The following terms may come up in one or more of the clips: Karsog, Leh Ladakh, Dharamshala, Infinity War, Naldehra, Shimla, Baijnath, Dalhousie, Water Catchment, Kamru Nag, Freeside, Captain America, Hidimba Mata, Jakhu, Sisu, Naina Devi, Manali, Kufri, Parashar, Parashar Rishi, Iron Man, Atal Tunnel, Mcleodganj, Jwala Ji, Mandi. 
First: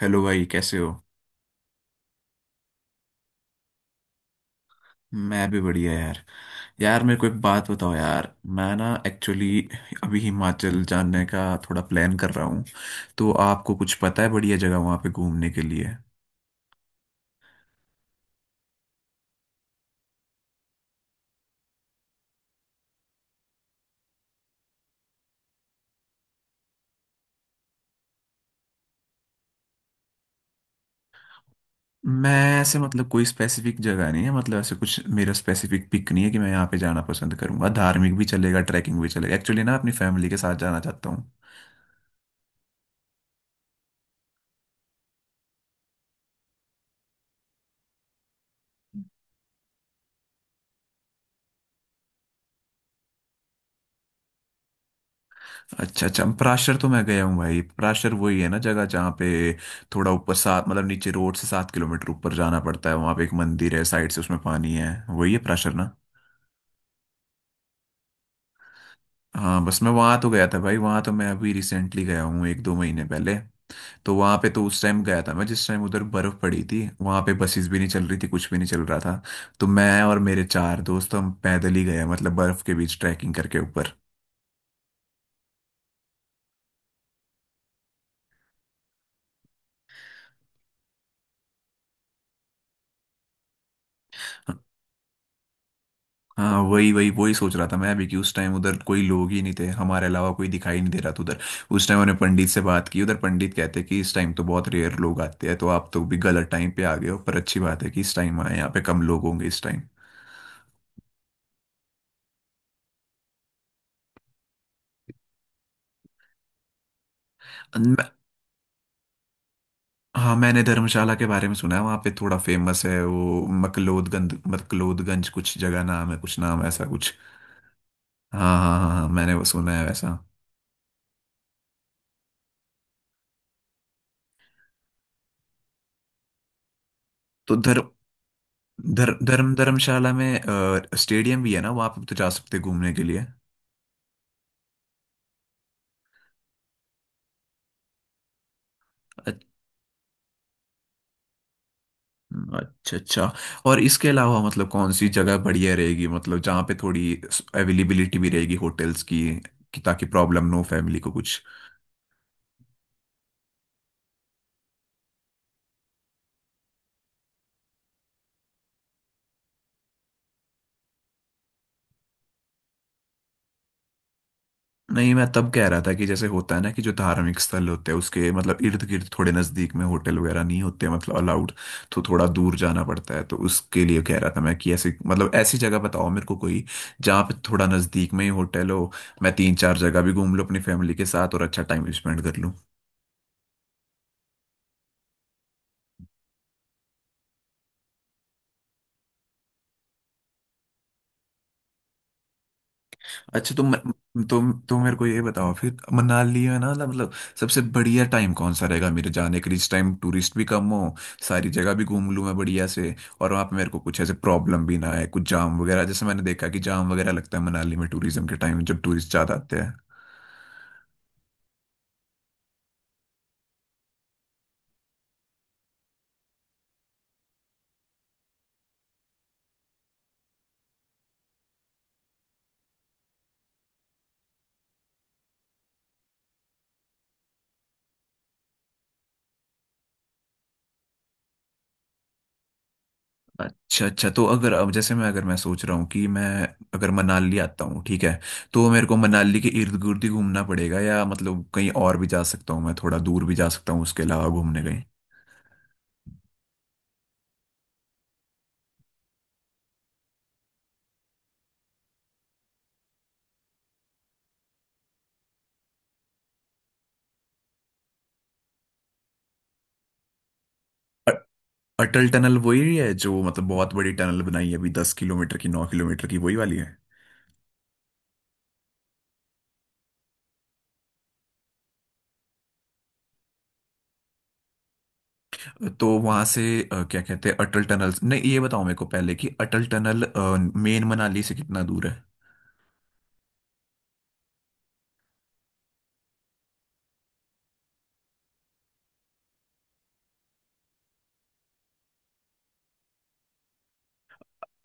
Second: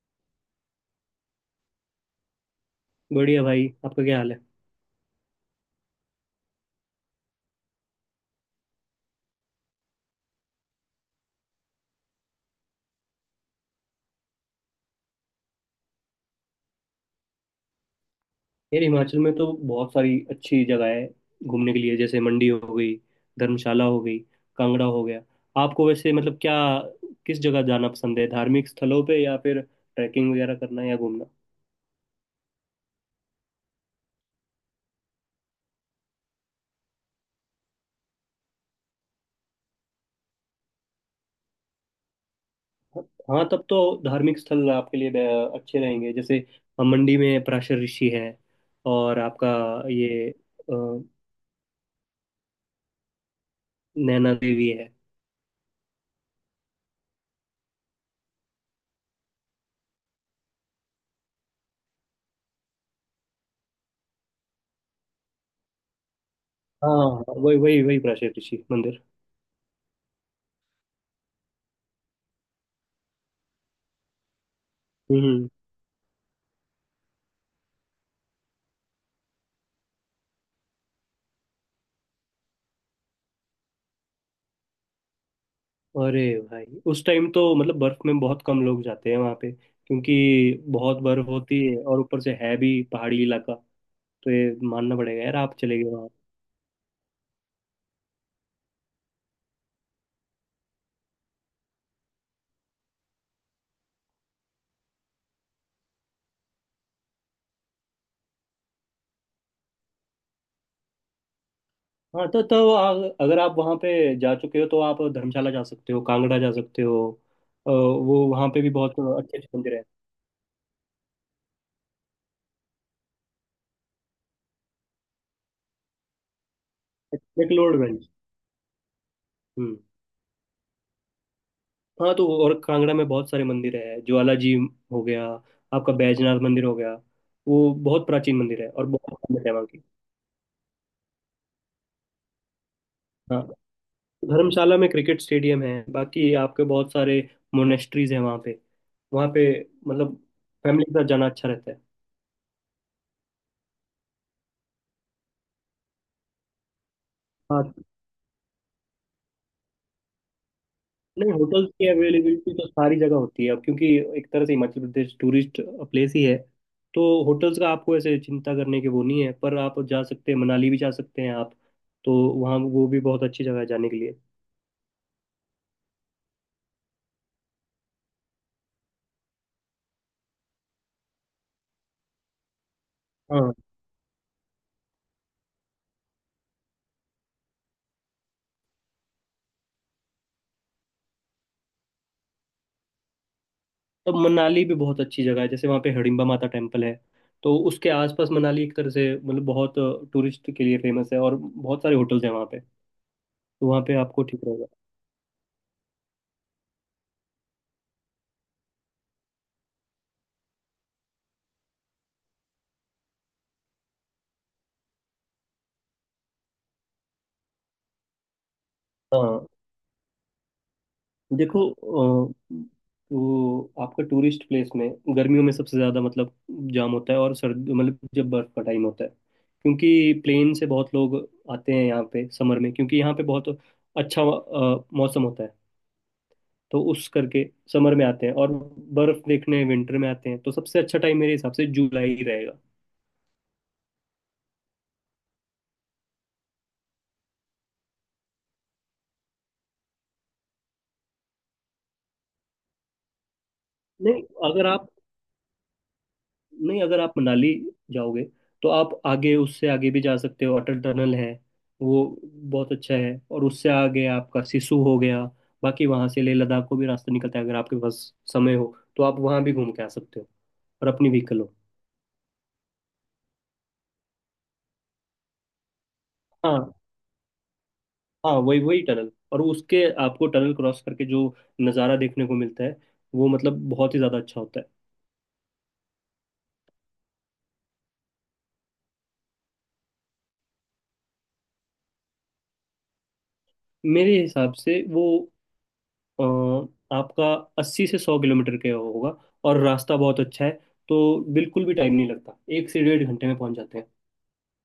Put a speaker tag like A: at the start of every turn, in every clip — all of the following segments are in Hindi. A: हेलो भाई कैसे हो।
B: बढ़िया भाई। आपका क्या हाल है?
A: मैं भी बढ़िया यार। यार मेरे को एक बात बताओ यार। मैं ना एक्चुअली अभी हिमाचल जाने का थोड़ा प्लान कर रहा हूँ। तो आपको कुछ पता है बढ़िया जगह वहाँ पे घूमने के लिए?
B: यार, हिमाचल में तो बहुत सारी अच्छी जगह है घूमने के लिए। जैसे मंडी हो गई, धर्मशाला हो गई, कांगड़ा हो गया। आपको वैसे मतलब क्या, किस जगह जाना पसंद है, धार्मिक स्थलों पे या फिर ट्रैकिंग वगैरह करना या घूमना?
A: मैं ऐसे मतलब कोई स्पेसिफिक जगह नहीं है, मतलब ऐसे कुछ मेरा स्पेसिफिक पिक नहीं है कि मैं यहाँ पे जाना पसंद करूंगा। धार्मिक भी चलेगा, ट्रैकिंग भी चलेगा, एक्चुअली ना अपनी फैमिली के साथ जाना चाहता हूँ।
B: हाँ, तब तो धार्मिक स्थल आपके लिए अच्छे रहेंगे। जैसे हम मंडी में पराशर ऋषि है, और आपका ये नैना देवी है।
A: अच्छा अच्छा, पराशर तो मैं गया हूँ भाई। पराशर वही है ना जगह जहाँ पे थोड़ा ऊपर सात मतलब नीचे रोड से 7 किलोमीटर ऊपर जाना पड़ता है, वहाँ पे एक मंदिर है, साइड से उसमें पानी है, वही है पराशर ना।
B: हाँ हाँ, वही वही वही पराशर ऋषि मंदिर।
A: हाँ बस मैं वहाँ तो गया था भाई, वहाँ तो मैं अभी रिसेंटली गया हूँ, एक दो महीने पहले। तो वहाँ पे तो उस टाइम गया था मैं
B: हम्म।
A: जिस टाइम उधर बर्फ पड़ी थी, वहाँ पे बसेस भी नहीं चल रही थी, कुछ भी नहीं चल रहा था। तो मैं और मेरे चार दोस्त हम पैदल ही गए, मतलब बर्फ के बीच ट्रैकिंग करके ऊपर।
B: अरे भाई, उस टाइम तो मतलब बर्फ में बहुत कम लोग जाते हैं वहां पे, क्योंकि बहुत बर्फ होती है और ऊपर से है भी पहाड़ी इलाका। तो ये मानना पड़ेगा यार, आप चले गए वहाँ।
A: हाँ वही वही वही सोच रहा था मैं अभी कि उस टाइम उधर कोई लोग ही नहीं थे, हमारे अलावा कोई दिखाई नहीं दे रहा था उधर। उस टाइम मैंने पंडित से बात की उधर, पंडित कहते कि इस टाइम तो बहुत रेयर लोग आते हैं, तो आप तो भी गलत टाइम पे आ गए हो, पर अच्छी बात है कि इस टाइम आए, यहाँ पे कम लोग होंगे इस टाइम।
B: हाँ, अगर आप वहाँ पे जा चुके हो तो आप धर्मशाला जा सकते हो, कांगड़ा जा सकते हो।
A: मैं-
B: वो वहाँ पे भी बहुत अच्छे अच्छे मंदिर है।
A: हाँ मैंने धर्मशाला के बारे में सुना है, वहाँ पे थोड़ा फेमस है वो मकलोदगंज, मकलोदगंज कुछ जगह नाम है, कुछ नाम ऐसा कुछ।
B: मैक्लोडगंज।
A: हाँ हाँ हाँ हाँ मैंने वो सुना
B: हम्म।
A: है वैसा।
B: हाँ, तो और कांगड़ा में बहुत सारे मंदिर है। ज्वाला जी हो गया, आपका बैजनाथ मंदिर हो गया।
A: तो
B: वो
A: धर्म
B: बहुत प्राचीन मंदिर है और बहुत
A: धर्म
B: famous है
A: धर्म
B: वहाँ की।
A: धर्मशाला में स्टेडियम भी है ना वहाँ पे, तो जा सकते हैं घूमने के लिए।
B: हाँ। धर्मशाला में क्रिकेट स्टेडियम है। बाकी आपके बहुत सारे मोनेस्ट्रीज हैं वहाँ पे। वहाँ पे मतलब फैमिली के साथ जाना अच्छा रहता है।
A: अच्छा अच्छा। और इसके अलावा मतलब कौन सी जगह बढ़िया रहेगी, मतलब जहाँ पे थोड़ी
B: हाँ।
A: अवेलेबिलिटी भी रहेगी होटल्स की, कि ताकि प्रॉब्लम ना हो फैमिली को
B: नहीं,
A: कुछ।
B: होटल्स की अवेलेबिलिटी तो सारी जगह होती है अब, क्योंकि एक तरह से हिमाचल प्रदेश टूरिस्ट प्लेस ही है। तो होटल्स का आपको ऐसे चिंता करने की वो नहीं है, पर आप जा सकते हैं, मनाली भी जा सकते हैं आप तो। वहाँ वो भी बहुत अच्छी जगह है जाने के लिए।
A: नहीं मैं तब कह रहा था कि जैसे होता है ना कि जो धार्मिक स्थल होते हैं उसके मतलब इर्द गिर्द थोड़े नज़दीक में होटल वगैरह नहीं होते मतलब अलाउड, तो थोड़ा दूर जाना पड़ता है। तो
B: हाँ,
A: उसके लिए कह रहा था मैं कि ऐसे मतलब ऐसी जगह बताओ मेरे को कोई जहाँ पे थोड़ा नज़दीक में ही होटल हो, मैं तीन चार जगह भी घूम लूँ अपनी फैमिली के साथ और अच्छा टाइम स्पेंड कर लूँ।
B: तो मनाली भी बहुत अच्छी जगह है। जैसे वहाँ पे हिडिंबा माता टेम्पल है, तो उसके आसपास मनाली एक तरह से मतलब बहुत टूरिस्ट के लिए फेमस है, और बहुत सारे होटल्स हैं वहाँ पे।
A: अच्छा
B: तो
A: तुम
B: वहाँ पे आपको ठीक
A: तुम
B: रहेगा।
A: तुम मेरे को ये बताओ फिर, मनाली है ना, मतलब सबसे बढ़िया टाइम कौन सा रहेगा मेरे जाने के लिए, इस टाइम टूरिस्ट भी कम हो, सारी जगह भी घूम लूँ मैं बढ़िया से, और वहाँ पे मेरे को कुछ ऐसे प्रॉब्लम भी ना आए, कुछ जाम वगैरह, जैसे मैंने देखा कि जाम वगैरह लगता है मनाली में टूरिज्म के टाइम जब टूरिस्ट ज़्यादा
B: हाँ,
A: आते हैं।
B: देखो, तो आपका टूरिस्ट प्लेस में गर्मियों में सबसे ज़्यादा मतलब जाम होता है, और सर्द मतलब जब बर्फ का टाइम होता है, क्योंकि प्लेन से बहुत लोग आते हैं यहाँ पे समर में। क्योंकि यहाँ पे बहुत अच्छा मौसम होता है, तो उस करके समर में आते हैं, और बर्फ देखने विंटर में आते हैं। तो सबसे अच्छा टाइम मेरे हिसाब से जुलाई ही रहेगा।
A: अच्छा अच्छा, तो अगर अब जैसे मैं, अगर मैं सोच रहा हूँ कि मैं, अगर मनाली आता हूँ ठीक है, तो मेरे को मनाली के इर्द गिर्द ही घूमना पड़ेगा या मतलब कहीं और भी जा सकता हूँ, मैं थोड़ा दूर भी जा सकता हूँ उसके
B: नहीं
A: अलावा घूमने
B: अगर
A: कहीं?
B: आप नहीं, अगर आप मनाली जाओगे तो आप आगे, उससे आगे भी जा सकते हो। अटल टनल है, वो बहुत अच्छा है। और उससे आगे आपका सिसु हो गया। बाकी वहां से लेह लद्दाख को भी रास्ता निकलता है। अगर आपके पास समय हो तो आप वहां भी घूम के आ सकते हो, और अपनी
A: अ-
B: व्हीकल हो।
A: अटल टनल वही है जो मतलब बहुत बड़ी टनल बनाई है अभी, 10 किलोमीटर की, 9 किलोमीटर की, वही वाली
B: हाँ
A: है।
B: हाँ, वही वही टनल। और उसके, आपको टनल क्रॉस करके जो नज़ारा देखने को मिलता है वो मतलब बहुत ही ज़्यादा अच्छा होता है।
A: तो वहां से क्या कहते हैं अटल टनल, नहीं ये बताओ मेरे को पहले कि अटल टनल मेन मनाली से कितना दूर है?
B: मेरे हिसाब से वो अ, आपका 80 से 100 किलोमीटर के होगा, और रास्ता बहुत अच्छा है, तो बिल्कुल भी टाइम नहीं लगता। 1 से डेढ़ घंटे में पहुंच जाते हैं।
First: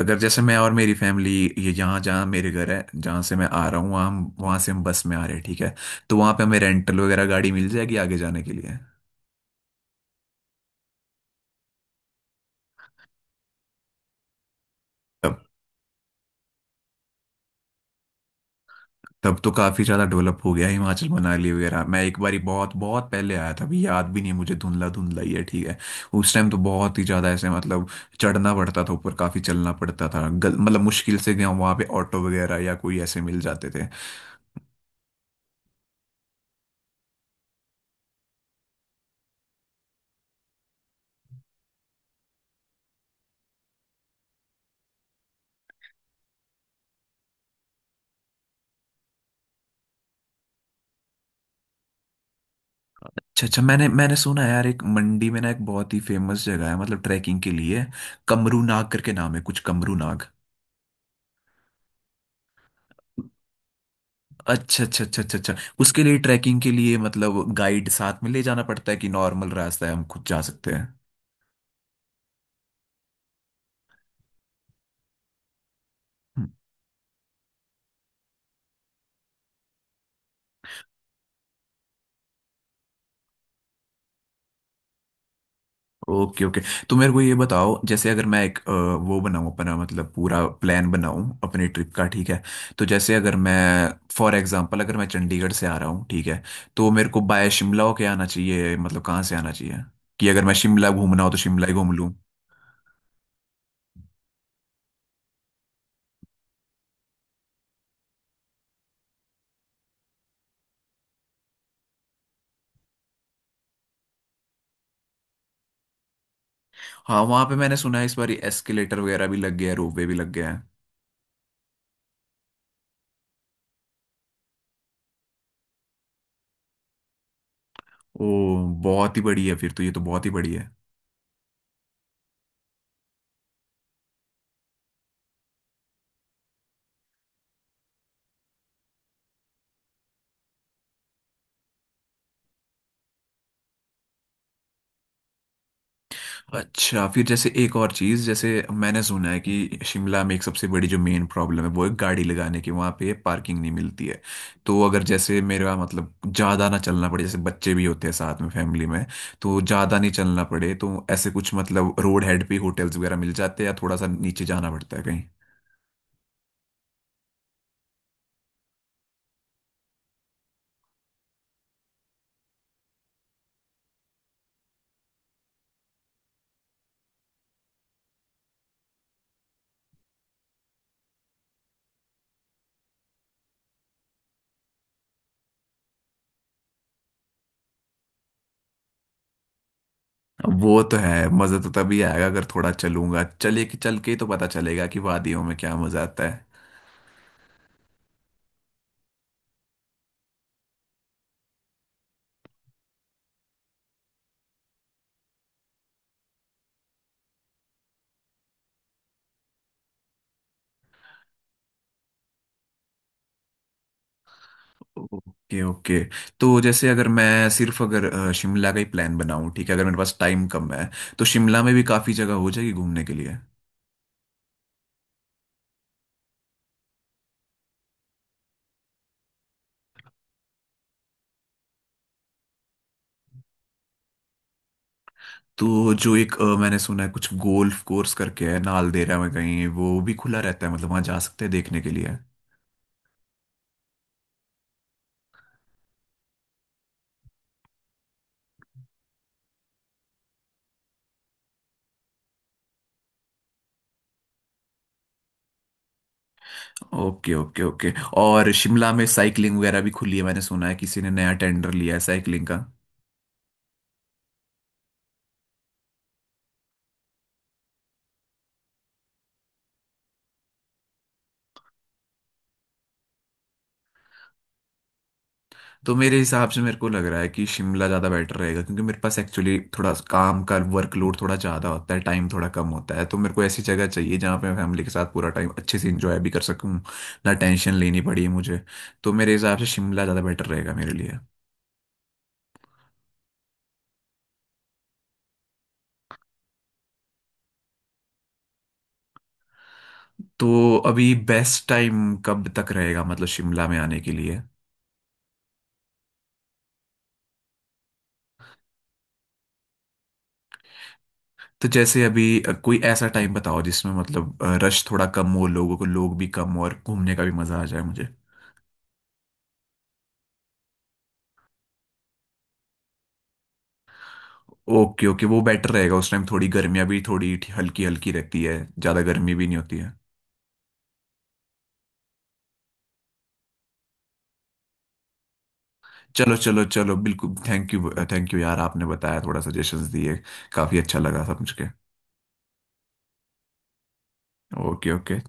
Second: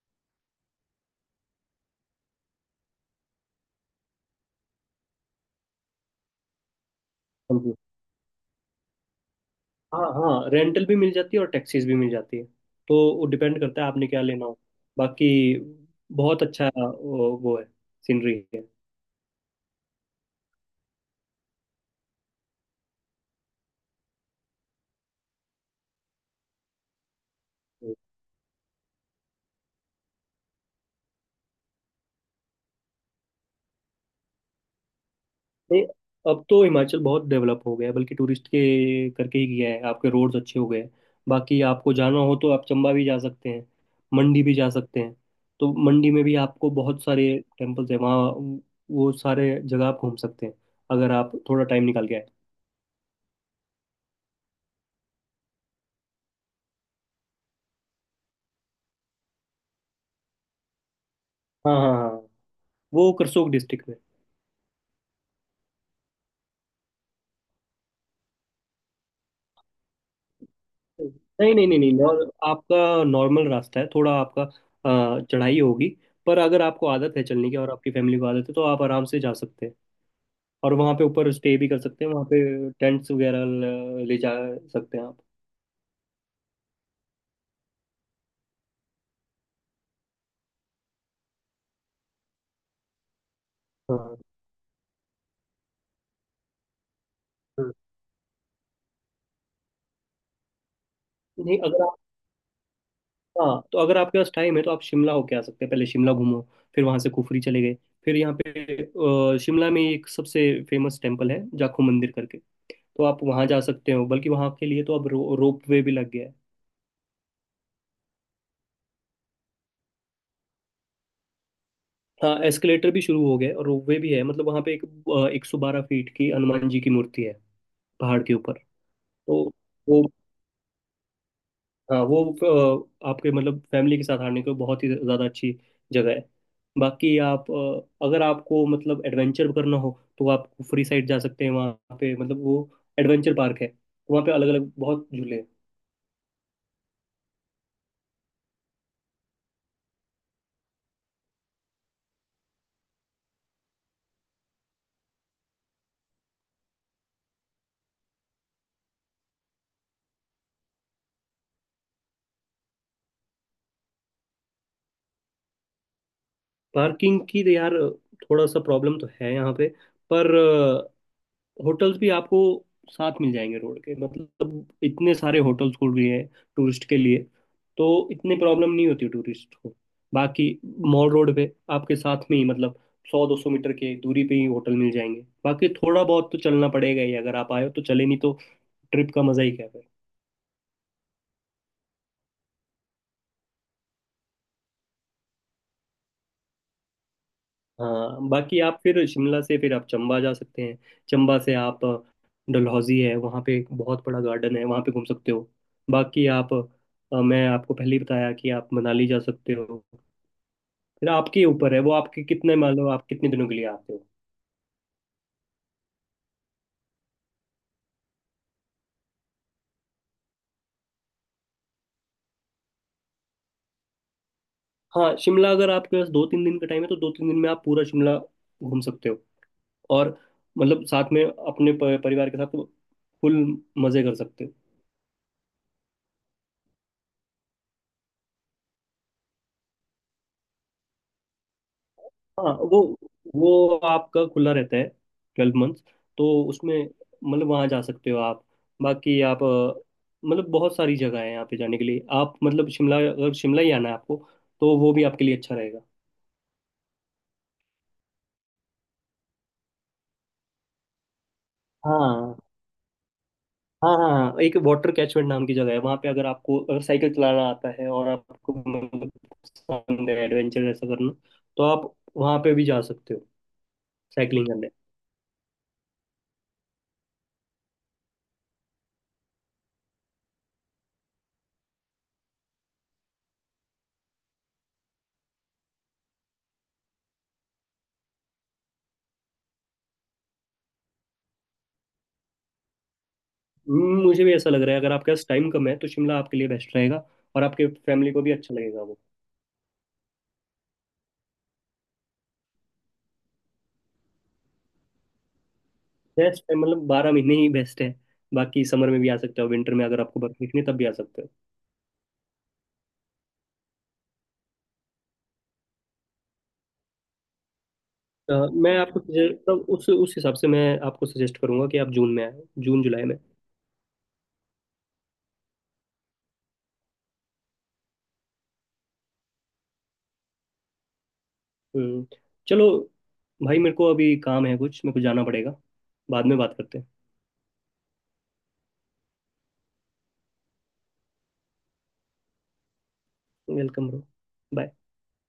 A: अगर जैसे मैं और मेरी फैमिली, ये जहाँ जहाँ मेरे घर है जहाँ से मैं आ रहा हूँ, वहाँ वहाँ से हम बस में आ रहे हैं ठीक है, तो वहाँ पे हमें रेंटल वगैरह गाड़ी मिल
B: समझिए।
A: जाएगी आगे जाने के लिए।
B: हाँ हाँ, रेंटल भी मिल जाती है, और टैक्सीज भी मिल जाती है। तो वो डिपेंड करता है आपने क्या लेना हो। बाकी बहुत अच्छा वो है, सीनरी है।
A: तब तो काफी ज्यादा डेवलप हो गया हिमाचल, मनाली वगैरह। मैं एक बारी बहुत बहुत पहले आया था, अभी याद भी नहीं है मुझे, धुंधला धुंधला ही है ठीक है। उस टाइम तो बहुत ही ज्यादा ऐसे मतलब चढ़ना पड़ता था ऊपर, काफी चलना पड़ता था, मतलब मुश्किल से गया वहां पे, ऑटो वगैरह या कोई ऐसे मिल जाते थे।
B: नहीं, अब तो हिमाचल बहुत डेवलप हो गया है, बल्कि टूरिस्ट के करके ही गया है। आपके रोड्स अच्छे हो गए हैं। बाकी आपको जाना हो तो आप चंबा भी जा सकते हैं, मंडी भी जा सकते हैं। तो मंडी में भी आपको बहुत सारे टेम्पल्स हैं वहाँ। वो सारे जगह आप घूम सकते हैं, अगर आप थोड़ा टाइम निकाल के आए।
A: अच्छा अच्छा, मैंने मैंने सुना है यार एक मंडी में ना एक बहुत ही फेमस जगह है मतलब ट्रैकिंग के लिए, कमरू नाग करके नाम है कुछ, कमरू नाग।
B: हाँ हाँ हाँ, वो करसोग डिस्ट्रिक्ट में।
A: अच्छा अच्छा अच्छा अच्छा अच्छा। उसके लिए ट्रैकिंग के लिए मतलब गाइड साथ में ले जाना पड़ता है कि नॉर्मल रास्ता है हम खुद जा सकते हैं?
B: नहीं नहीं नहीं नहीं, आपका नॉर्मल रास्ता है। थोड़ा आपका चढ़ाई होगी। पर अगर आपको आदत है चलने की और आपकी फैमिली को आदत है तो आप आराम से जा सकते हैं। और वहाँ पे ऊपर स्टे भी कर सकते हैं। वहाँ पे टेंट्स वगैरह ले जा सकते हैं आप।
A: ओके ओके, तो मेरे को ये बताओ, जैसे अगर मैं एक वो बनाऊं अपना मतलब पूरा प्लान बनाऊं अपनी ट्रिप का ठीक है, तो जैसे अगर मैं
B: हाँ।
A: फॉर एग्जांपल अगर मैं चंडीगढ़ से आ रहा हूँ ठीक है, तो मेरे को बाय
B: हाँ।
A: शिमला होके आना चाहिए मतलब कहाँ से आना चाहिए, कि अगर मैं शिमला घूमना हो तो
B: नहीं
A: शिमला ही
B: अगर
A: घूम
B: आप
A: लूँ।
B: हाँ, तो अगर आपके पास टाइम है तो आप शिमला होके आ सकते हैं। पहले शिमला घूमो, फिर वहाँ से कुफरी चले गए, फिर यहाँ पे शिमला में एक सबसे फेमस टेम्पल है जाखू मंदिर करके। तो आप वहाँ जा सकते हो। बल्कि वहाँ के लिए तो अब रोप वे भी लग गया है।
A: हाँ वहाँ पे मैंने सुना है इस बार एस्केलेटर वगैरह भी लग गया है, रोपवे भी लग गया है।
B: हाँ, एस्केलेटर भी शुरू हो गया है और रोपवे भी है। मतलब वहाँ पे एक एक सौ बारह फीट की हनुमान जी की मूर्ति है पहाड़
A: ओ,
B: के ऊपर।
A: बहुत ही
B: तो
A: बड़ी है फिर तो, ये तो
B: वो,
A: बहुत ही बड़ी है।
B: हाँ वो आपके मतलब फैमिली के साथ आने को बहुत ही ज़्यादा अच्छी जगह है। बाकी आप, अगर आपको मतलब एडवेंचर करना हो तो आप फ्री साइड जा सकते हैं। वहाँ पे मतलब वो एडवेंचर पार्क है, वहाँ पे अलग अलग बहुत झूले हैं।
A: अच्छा फिर जैसे एक और चीज, जैसे मैंने सुना है कि शिमला में एक सबसे बड़ी जो मेन प्रॉब्लम है वो है गाड़ी लगाने की, वहां पे पार्किंग नहीं मिलती है। तो अगर जैसे मेरा मतलब ज्यादा ना चलना पड़े, जैसे बच्चे भी होते हैं साथ में फैमिली में, तो ज्यादा नहीं चलना पड़े, तो ऐसे कुछ मतलब रोड हेड पे होटल्स वगैरह मिल जाते हैं या थोड़ा सा नीचे जाना पड़ता है कहीं?
B: पार्किंग की तो यार, थोड़ा सा प्रॉब्लम तो है यहाँ पे। पर होटल्स भी आपको साथ मिल जाएंगे रोड के, मतलब इतने सारे होटल्स खुल रही है टूरिस्ट के लिए। तो इतनी प्रॉब्लम नहीं होती टूरिस्ट को। बाकी मॉल रोड पे आपके साथ में ही मतलब 100-200 मीटर के दूरी पे ही होटल मिल जाएंगे। बाकी थोड़ा बहुत तो चलना पड़ेगा ही, अगर आप आए हो तो चले, नहीं तो ट्रिप का मजा ही क्या है।
A: अब वो तो है, मजा तो तभी आएगा अगर थोड़ा चलूंगा, चले कि चल के ही तो पता चलेगा कि वादियों में क्या मजा आता है।
B: हाँ, बाकी आप फिर शिमला से फिर आप चंबा जा सकते हैं। चंबा से आप, डलहौजी है। वहाँ पे एक बहुत बड़ा गार्डन है, वहाँ पे घूम सकते हो। बाकी आप, मैं आपको पहले ही बताया कि आप मनाली जा सकते हो। फिर आपके ऊपर है वो, आपके कितने, मान लो आप कितने दिनों के लिए आते हो।
A: ओके ओके, तो जैसे अगर मैं सिर्फ अगर शिमला का ही प्लान बनाऊं ठीक है, अगर मेरे पास टाइम कम है, तो शिमला में भी काफ़ी जगह हो जाएगी घूमने के लिए।
B: हाँ, शिमला अगर आपके पास 2-3 दिन का टाइम है तो 2-3 दिन में आप पूरा शिमला घूम सकते हो। और मतलब साथ में अपने परिवार के साथ फुल मज़े कर सकते हो।
A: तो जो एक मैंने सुना है कुछ गोल्फ कोर्स करके है नालदेहरा में कहीं, वो भी खुला रहता है मतलब, वहाँ जा सकते हैं देखने के लिए?
B: हाँ वो आपका खुला रहता है 12 मंथ्स। तो उसमें मतलब वहाँ जा सकते हो आप। बाकी आप, मतलब बहुत सारी जगह है यहाँ पे जाने के लिए। आप मतलब शिमला, अगर शिमला ही आना है आपको, तो वो भी आपके लिए अच्छा रहेगा।
A: ओके ओके ओके, और शिमला में साइकिलिंग वगैरह भी खुली है मैंने सुना है, किसी ने नया टेंडर लिया है
B: हाँ
A: साइकिलिंग का।
B: हाँ हाँ हाँ, एक वाटर कैचमेंट नाम की जगह है वहाँ पे। अगर आपको, अगर साइकिल चलाना आता है और आपको मतलब पसंद है एडवेंचर ऐसा करना, तो आप वहाँ पे भी जा सकते हो साइकिलिंग।
A: तो मेरे हिसाब से मेरे को लग रहा है कि शिमला ज़्यादा बेटर रहेगा, क्योंकि मेरे पास एक्चुअली थोड़ा काम का वर्कलोड थोड़ा ज़्यादा होता है, टाइम थोड़ा कम होता है, तो मेरे को ऐसी जगह चाहिए जहाँ पे मैं फैमिली के साथ पूरा टाइम अच्छे से इंजॉय भी कर सकूँ, ना टेंशन लेनी पड़ी मुझे। तो मेरे हिसाब से शिमला ज़्यादा बेटर रहेगा मेरे लिए।
B: मुझे भी ऐसा लग रहा है। अगर आपके पास टाइम कम है तो शिमला आपके लिए बेस्ट रहेगा, और आपके फैमिली को भी अच्छा लगेगा वो।
A: तो अभी बेस्ट टाइम कब तक रहेगा मतलब शिमला में आने के लिए?
B: बेस्ट है, मतलब 12 महीने ही बेस्ट है। बाकी समर में भी आ सकते हो, विंटर में अगर आपको बर्फ दिखनी है, तब भी आ सकते हो।
A: तो जैसे अभी कोई ऐसा टाइम बताओ जिसमें मतलब रश थोड़ा कम हो लोगों को, लोग भी कम हो और घूमने का भी मज़ा आ जाए मुझे।
B: मैं आपको suggest- तब उस हिसाब से मैं आपको सजेस्ट करूंगा कि आप जून में आए, जून जुलाई में।
A: ओके ओके, वो बेटर रहेगा, उस टाइम थोड़ी गर्मियाँ भी थोड़ी हल्की हल्की रहती है, ज़्यादा गर्मी भी नहीं होती है।
B: हम्म, चलो भाई, मेरे को अभी काम है कुछ, मेरे को जाना पड़ेगा। बाद
A: चलो
B: में बात
A: चलो
B: करते हैं।
A: चलो बिल्कुल, थैंक यू यार, आपने बताया थोड़ा सजेशंस दिए, काफ़ी अच्छा लगा समझ के।
B: Welcome bro. Bye.
A: Okay okay.